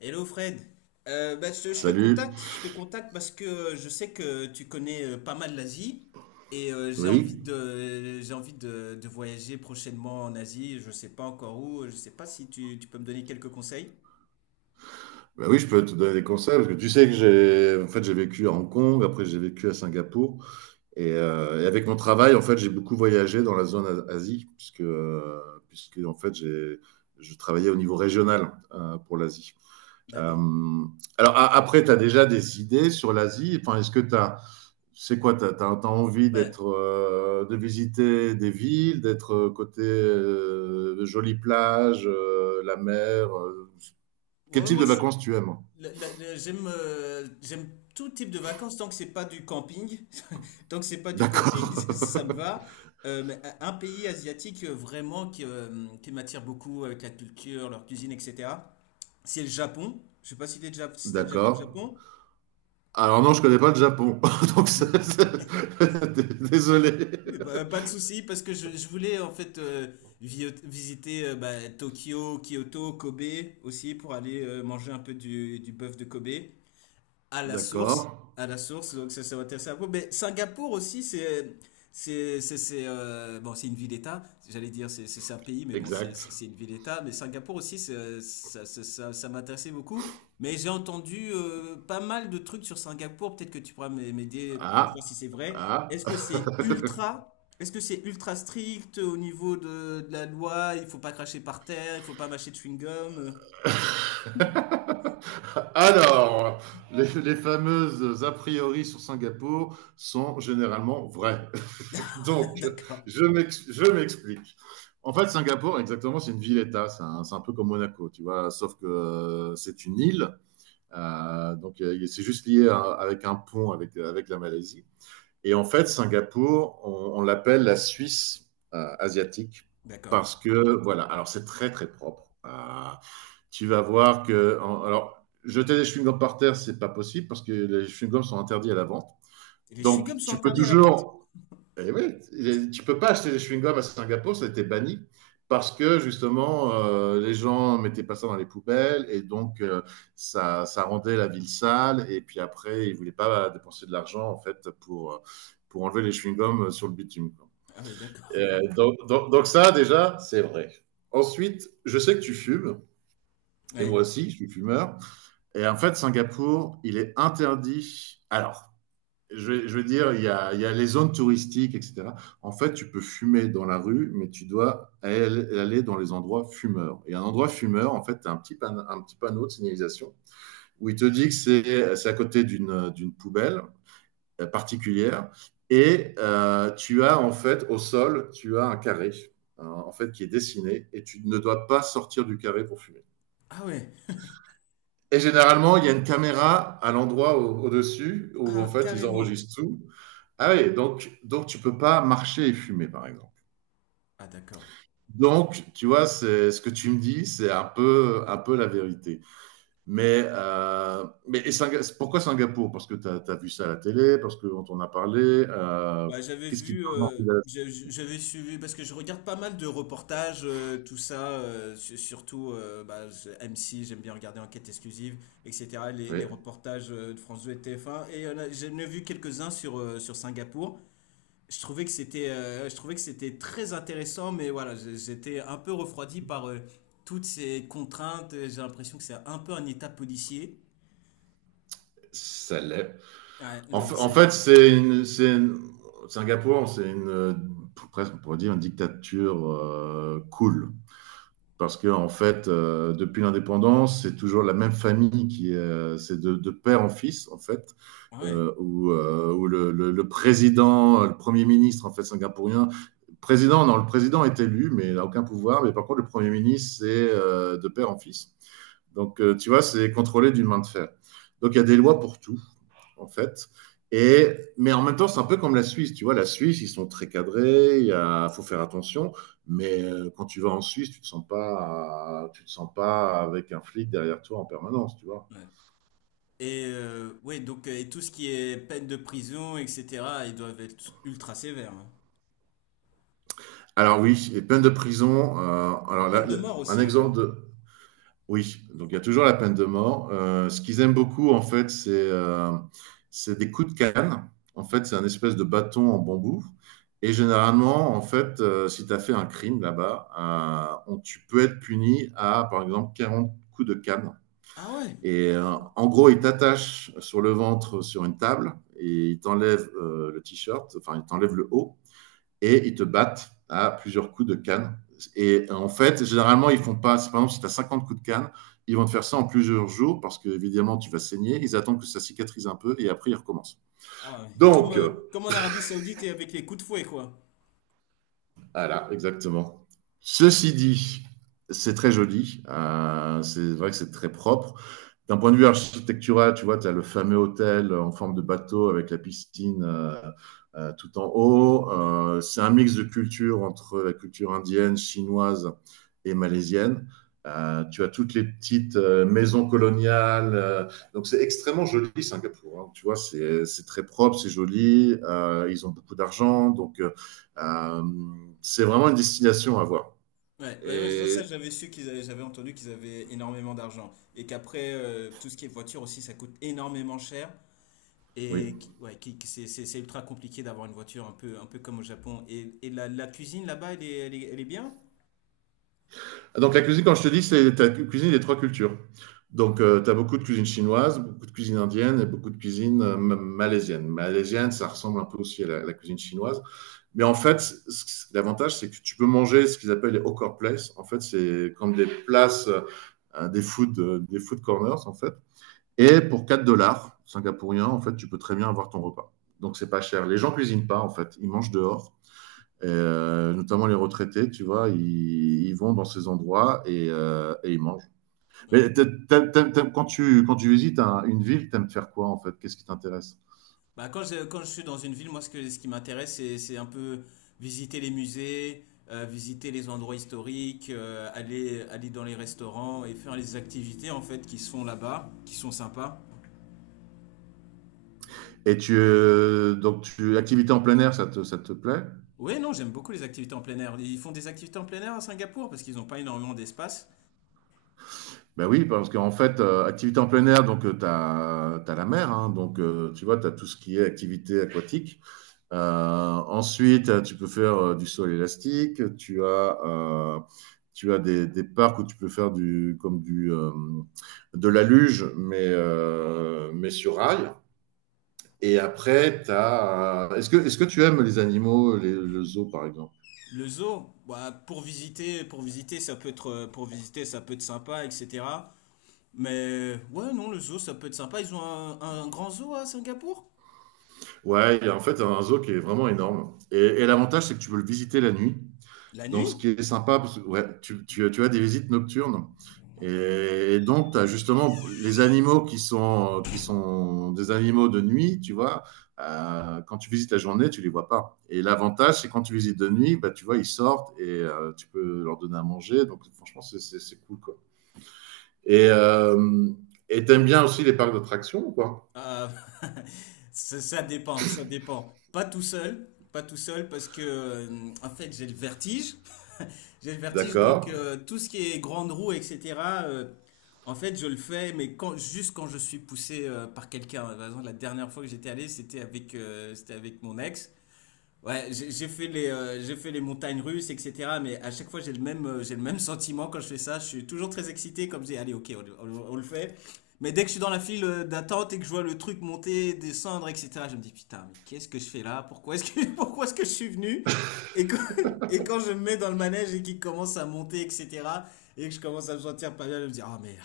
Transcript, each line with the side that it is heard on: left: Hello Fred. Bah,
right: Salut.
left: je te contacte parce que je sais que tu connais pas mal l'Asie et j'ai envie
right: Oui.
left: de, j'ai envie de, de voyager prochainement en Asie. Je sais pas encore où, je sais pas si tu peux me donner quelques conseils.
right: Bah oui, je peux te donner des conseils parce que tu sais que j'ai en fait j'ai vécu à Hong Kong, après j'ai vécu à Singapour et avec mon travail en fait j'ai beaucoup voyagé dans la zone Asie puisque en fait j'ai je travaillais au niveau régional pour l'Asie. Euh,
left: D'accord.
right: alors après tu as déjà des idées sur l'Asie, enfin est-ce que tu as, c'est quoi, t'as envie
left: Bah,
right: d'être, de visiter des villes, d'être côté de jolies plages, la mer, quel
left: ouais,
right: type
left: moi
right: de
left: je suis,
right: vacances tu aimes?
left: la- la- la- j'aime, j'aime tout type de vacances tant que c'est pas du camping, tant que c'est pas du camping,
right: D'accord.
left: ça me va. Mais un pays asiatique vraiment qui m'attire beaucoup avec la culture, leur cuisine, etc. C'est le Japon. Je sais pas si t'es déjà, si t'as déjà fait le
right: D'accord.
left: Japon.
right: Alors non, je connais pas le Japon. Donc désolé.
left: Mais bah, pas de souci, parce que je voulais en fait visiter bah, Tokyo, Kyoto, Kobe aussi pour aller manger un peu du bœuf de Kobe. À la source,
right: D'accord.
left: à la source, donc ça va intéresser un peu. Mais Singapour aussi, bon, c'est une ville d'État. J'allais dire, c'est un pays, mais bon, c'est,
right: Exact.
left: c'est c'est une ville d'État. Mais Singapour aussi, ça m'intéressait beaucoup. Mais j'ai entendu pas mal de trucs sur Singapour. Peut-être que tu pourras m'aider pour
right: Ah.
left: voir si c'est vrai.
right: Ah.
left: Est-ce que c'est ultra strict au niveau de la loi? Il faut pas cracher par terre, il faut pas mâcher de chewing-gum.
right: Alors, les fameuses a priori sur Singapour sont généralement vraies. Donc,
left: D'accord,
right: je m'explique. En fait, Singapour, exactement, c'est une ville-État. C'est un peu comme Monaco, tu vois, sauf que c'est une île. C'est juste lié avec un pont avec, avec la Malaisie. Et en fait, Singapour, on l'appelle la Suisse asiatique
left: d'accord.
right: parce que, voilà, alors c'est très propre. Tu vas voir que, alors, jeter des chewing-gums par terre, c'est pas possible parce que les chewing-gums sont interdits à la vente.
left: Les
right: Donc,
left: chewing-gums sont
right: tu peux
left: interdits à la vente.
right: toujours et oui, tu peux pas acheter des chewing-gums à Singapour, ça a été banni parce que justement les gens mettaient pas ça dans les poubelles et donc ça rendait la ville sale et puis après ils voulaient pas dépenser de l'argent en fait pour enlever les chewing-gums sur le bitume, quoi.
left: Ah oui, d'accord.
right: Donc ça déjà c'est vrai. Ensuite, je sais que tu fumes et
left: Ouais.
right: moi aussi je suis fumeur et en fait Singapour il est interdit. Alors je veux dire, il y a les zones touristiques, etc. En fait, tu peux fumer dans la rue, mais tu dois aller dans les endroits fumeurs. Et un endroit fumeur, en fait, tu as un un petit panneau de signalisation où il te dit que c'est à côté d'une poubelle particulière. Et tu as, en fait, au sol, tu as un carré, en fait, qui est dessiné, et tu ne dois pas sortir du carré pour fumer.
left: Ah ouais.
right: Et généralement, il y a une caméra à l'endroit au-dessus où en
left: Ah,
right: fait ils
left: carrément.
right: enregistrent tout. Ah oui, donc, tu peux pas marcher et fumer, par exemple.
left: Ah d'accord.
right: Donc, tu vois, c'est ce que tu me dis, c'est un peu la vérité. Mais et pourquoi Singapour? Parce que tu as vu ça à la télé, parce qu'on t'en a parlé. euh,
left: Bah, j'avais
right: Qu'est-ce qui te
left: vu,
right: donne envie d'aller?
left: j'avais suivi, parce que je regarde pas mal de reportages, surtout M6, j'aime bien regarder Enquête exclusive, etc. Les
right: Oui,
left: reportages de France 2 et TF1. Et là, j'en ai vu quelques-uns sur Singapour. Je trouvais que c'était très intéressant, mais voilà, j'étais un peu refroidi par toutes ces contraintes. J'ai l'impression que c'est un peu un état policier.
right: ça l'est.
left: Ouais,
right: En,
left: donc
right: fa- en
left: c'est.
right: fait, c'est une- Singapour, c'est une, presque, on pourrait dire, une dictature cool, parce que en fait, depuis l'indépendance, c'est toujours la même famille qui est, c'est de père en fils en fait,
left: Ouais.
right: où le président, le premier ministre en fait singapourien, président non, le président est élu mais il n'a aucun pouvoir, mais par contre le premier ministre c'est de père en fils. Donc tu vois, c'est contrôlé d'une main de fer. Donc il y a des lois pour tout en fait. Et, mais en même temps, c'est un peu comme la Suisse. Tu vois, la Suisse, ils sont très cadrés, faut faire attention. Mais quand tu vas en Suisse, tu te sens pas avec un flic derrière toi en permanence, tu vois.
left: Ouais. Et ouais, donc et tout ce qui est peine de prison, etc., ils doivent être ultra sévères, hein.
right: Alors oui, les peines de prison.
left: La
right: Alors
left: peine
right: là,
left: de mort
right: un
left: aussi là-bas.
right: exemple de, Oui, donc il y a toujours la peine de mort. Ce qu'ils aiment beaucoup, en fait, c'est des coups de canne. En fait, c'est un espèce de bâton en bambou. Et généralement, en fait, si tu as fait un crime là-bas, tu peux être puni à, par exemple, 40 coups de canne.
left: Ah ouais.
right: Et en gros, ils t'attachent sur le ventre sur une table et ils t'enlèvent le t-shirt, enfin, ils t'enlèvent le haut et ils te battent à plusieurs coups de canne. Et en fait, généralement, ils font pas, par exemple, si tu as 50 coups de canne, ils vont te faire ça en plusieurs jours parce que, évidemment, tu vas saigner. Ils attendent que ça cicatrise un peu et après, ils recommencent.
left: Ah ouais. Comme,
right: Donc, euh,
left: comme en Arabie Saoudite et avec les coups de fouet, quoi.
right: voilà, exactement. Ceci dit, c'est très joli. C'est vrai que c'est très propre, d'un point de vue architectural, tu vois, tu as le fameux hôtel en forme de bateau avec la piscine tout en haut.
left: Ouais,
right: C'est un mix de cultures entre la culture indienne, chinoise et malaisienne. Tu as toutes les petites maisons coloniales. Donc, c'est extrêmement joli, Singapour. Hein, tu vois, c'est très propre, c'est joli. Ils ont beaucoup d'argent. Euh, c'est vraiment une destination à voir.
left: ouais, ouais, ouais, ça
right: Et
left: j'avais su qu'ils avaient, j'avais entendu qu'ils avaient énormément d'argent. Et qu'après, tout ce qui est voiture aussi, ça coûte énormément cher.
right: oui.
left: Et ouais, c'est ultra compliqué d'avoir une voiture un peu comme au Japon. Et la cuisine là-bas, elle est bien?
right: Donc, la cuisine, quand je te dis, c'est la cuisine des trois cultures. Donc, tu as beaucoup de cuisine chinoise, beaucoup de cuisine indienne et beaucoup de cuisine malaisienne. Malaisienne, ça ressemble un peu aussi à la cuisine chinoise. Mais en fait, l'avantage, c'est que tu peux manger ce qu'ils appellent les hawker places. En fait, c'est comme des places, des food corners, en fait. Et pour 4 dollars singapouriens, en fait, tu peux très bien avoir ton repas. Donc, c'est pas cher. Les gens cuisinent pas, en fait. Ils mangent dehors. Et, notamment les retraités, tu vois, ils vont dans ces endroits et ils mangent.
left: Ouais.
right: Mais quand tu visites une ville, t'aimes faire quoi en fait? Qu'est-ce qui t'intéresse?
left: Bah quand quand je suis dans une ville, moi ce que, ce qui m'intéresse, c'est un peu visiter les musées, visiter les endroits historiques, aller dans les restaurants et faire les activités en fait qui se font là-bas, qui sont sympas.
right: Et activité en plein air, ça ça te plaît?
left: Ouais, non, j'aime beaucoup les activités en plein air. Ils font des activités en plein air à Singapour parce qu'ils n'ont pas énormément d'espace.
right: Ben oui, parce qu'en fait, activité en plein air, donc tu as la mer, hein, donc tu vois, tu as tout ce qui est activité aquatique. Ensuite, tu peux faire du sol élastique. Tu as des parcs où tu peux faire de la luge, mais sur rail. Et
left: D'accord.
right: après, est-ce que, est-ce que tu aimes les animaux, le zoo par exemple?
left: Le zoo, bah, pour visiter, ça peut pour visiter, ça peut être sympa, etc. Mais ouais, non, le zoo, ça peut être sympa. Ils ont un grand zoo à Singapour?
right: Ouais, il y a en fait un zoo qui est vraiment énorme. Et l'avantage, c'est que tu peux le visiter la nuit.
left: La
right: Donc,
left: nuit?
right: ce qui est sympa, parce que, ouais, tu as des visites nocturnes. Et donc, tu as justement les animaux qui sont des animaux de nuit, tu vois. Quand tu visites la journée, tu les vois pas. Et l'avantage, c'est quand tu visites de nuit, bah, tu vois, ils sortent et tu peux leur donner à manger. Donc, franchement, c'est cool, quoi. Et euh, et t'aimes bien aussi les parcs d'attractions, quoi?
left: Ah, ça dépend, ça dépend. Pas tout seul, pas tout seul parce que en fait j'ai le vertige donc
right: D'accord.
left: tout ce qui est grande roue etc. euh, En fait je le fais mais quand juste quand je suis poussé par quelqu'un. Par exemple, la dernière fois que j'étais allé c'était avec mon ex. Ouais, j'ai fait j'ai fait les montagnes russes, etc. Mais à chaque fois, j'ai le même sentiment quand je fais ça. Je suis toujours très excité, comme je dis, allez, ok, on le fait. Mais dès que je suis dans la file d'attente et que je vois le truc monter, descendre, etc., je me dis, putain, mais qu'est-ce que je fais là? Pourquoi est-ce que je suis venu? Et quand, et quand je me mets dans le manège et qu'il commence à monter, etc., et que je commence à me sentir pas bien, je me dis, ah merde,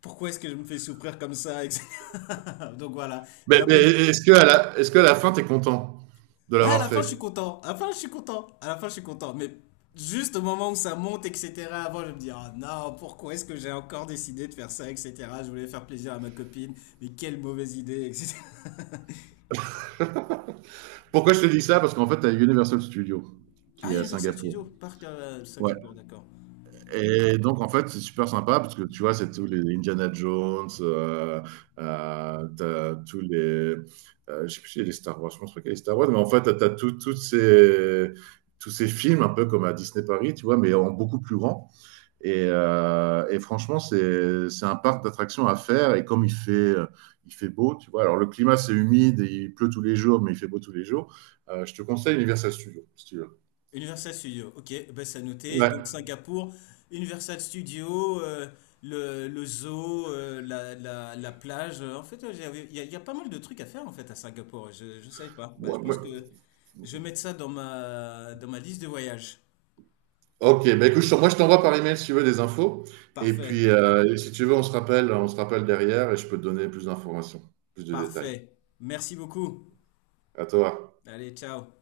left: pourquoi est-ce que je me fais souffrir comme ça, etc. Donc voilà, j'ai un peu,
right: Est-ce que à la fin, tu es content de
left: ouais, à
right: l'avoir
left: la fin, je suis
right: fait?
left: content. À la fin, je suis content. À la fin, je suis content. Mais juste au moment où ça monte, etc., avant, je me dis, ah non, pourquoi est-ce que j'ai encore décidé de faire ça, etc. Je voulais faire plaisir à ma copine, mais quelle mauvaise idée, etc.
right: Pourquoi je te dis ça? Parce qu'en fait, tu as Universal Studios qui
left: Ah,
right: est à
left: Universal
right: Singapour.
left: Studios, parc à
right: Ouais.
left: Singapour, d'accord.
right: Et donc, en fait, c'est super sympa parce que tu vois, c'est tous les Indiana Jones, t'as tous les. Je sais plus si c'est les Star Wars, je pense pas qu'il y a les Star Wars, mais en fait, toutes ces, tous ces films, un peu comme à Disney Paris, tu vois, mais en beaucoup plus grand. Et franchement, c'est un parc d'attractions à faire. Et comme il fait beau, tu vois, alors le climat c'est humide, et il pleut tous les jours, mais il fait beau tous les jours, je te conseille Universal Studios, si tu veux.
left: Universal Studio, ok, ben c'est à noter.
right: Ouais.
left: Donc Singapour, Universal Studio, le zoo, la plage. En fait, ouais, il y a pas mal de trucs à faire en fait à Singapour. Je ne savais pas. Bah, je
right: Ouais, ouais.
left: pense que je vais mettre ça dans ma liste de voyage.
right: Ok, bah écoute, moi je t'envoie par email si tu veux des infos. Et puis,
left: Parfait,
right: et si tu veux, on se rappelle derrière et je peux te donner plus d'informations, plus de détails.
left: parfait. Merci beaucoup.
right: À toi.
left: Allez, ciao.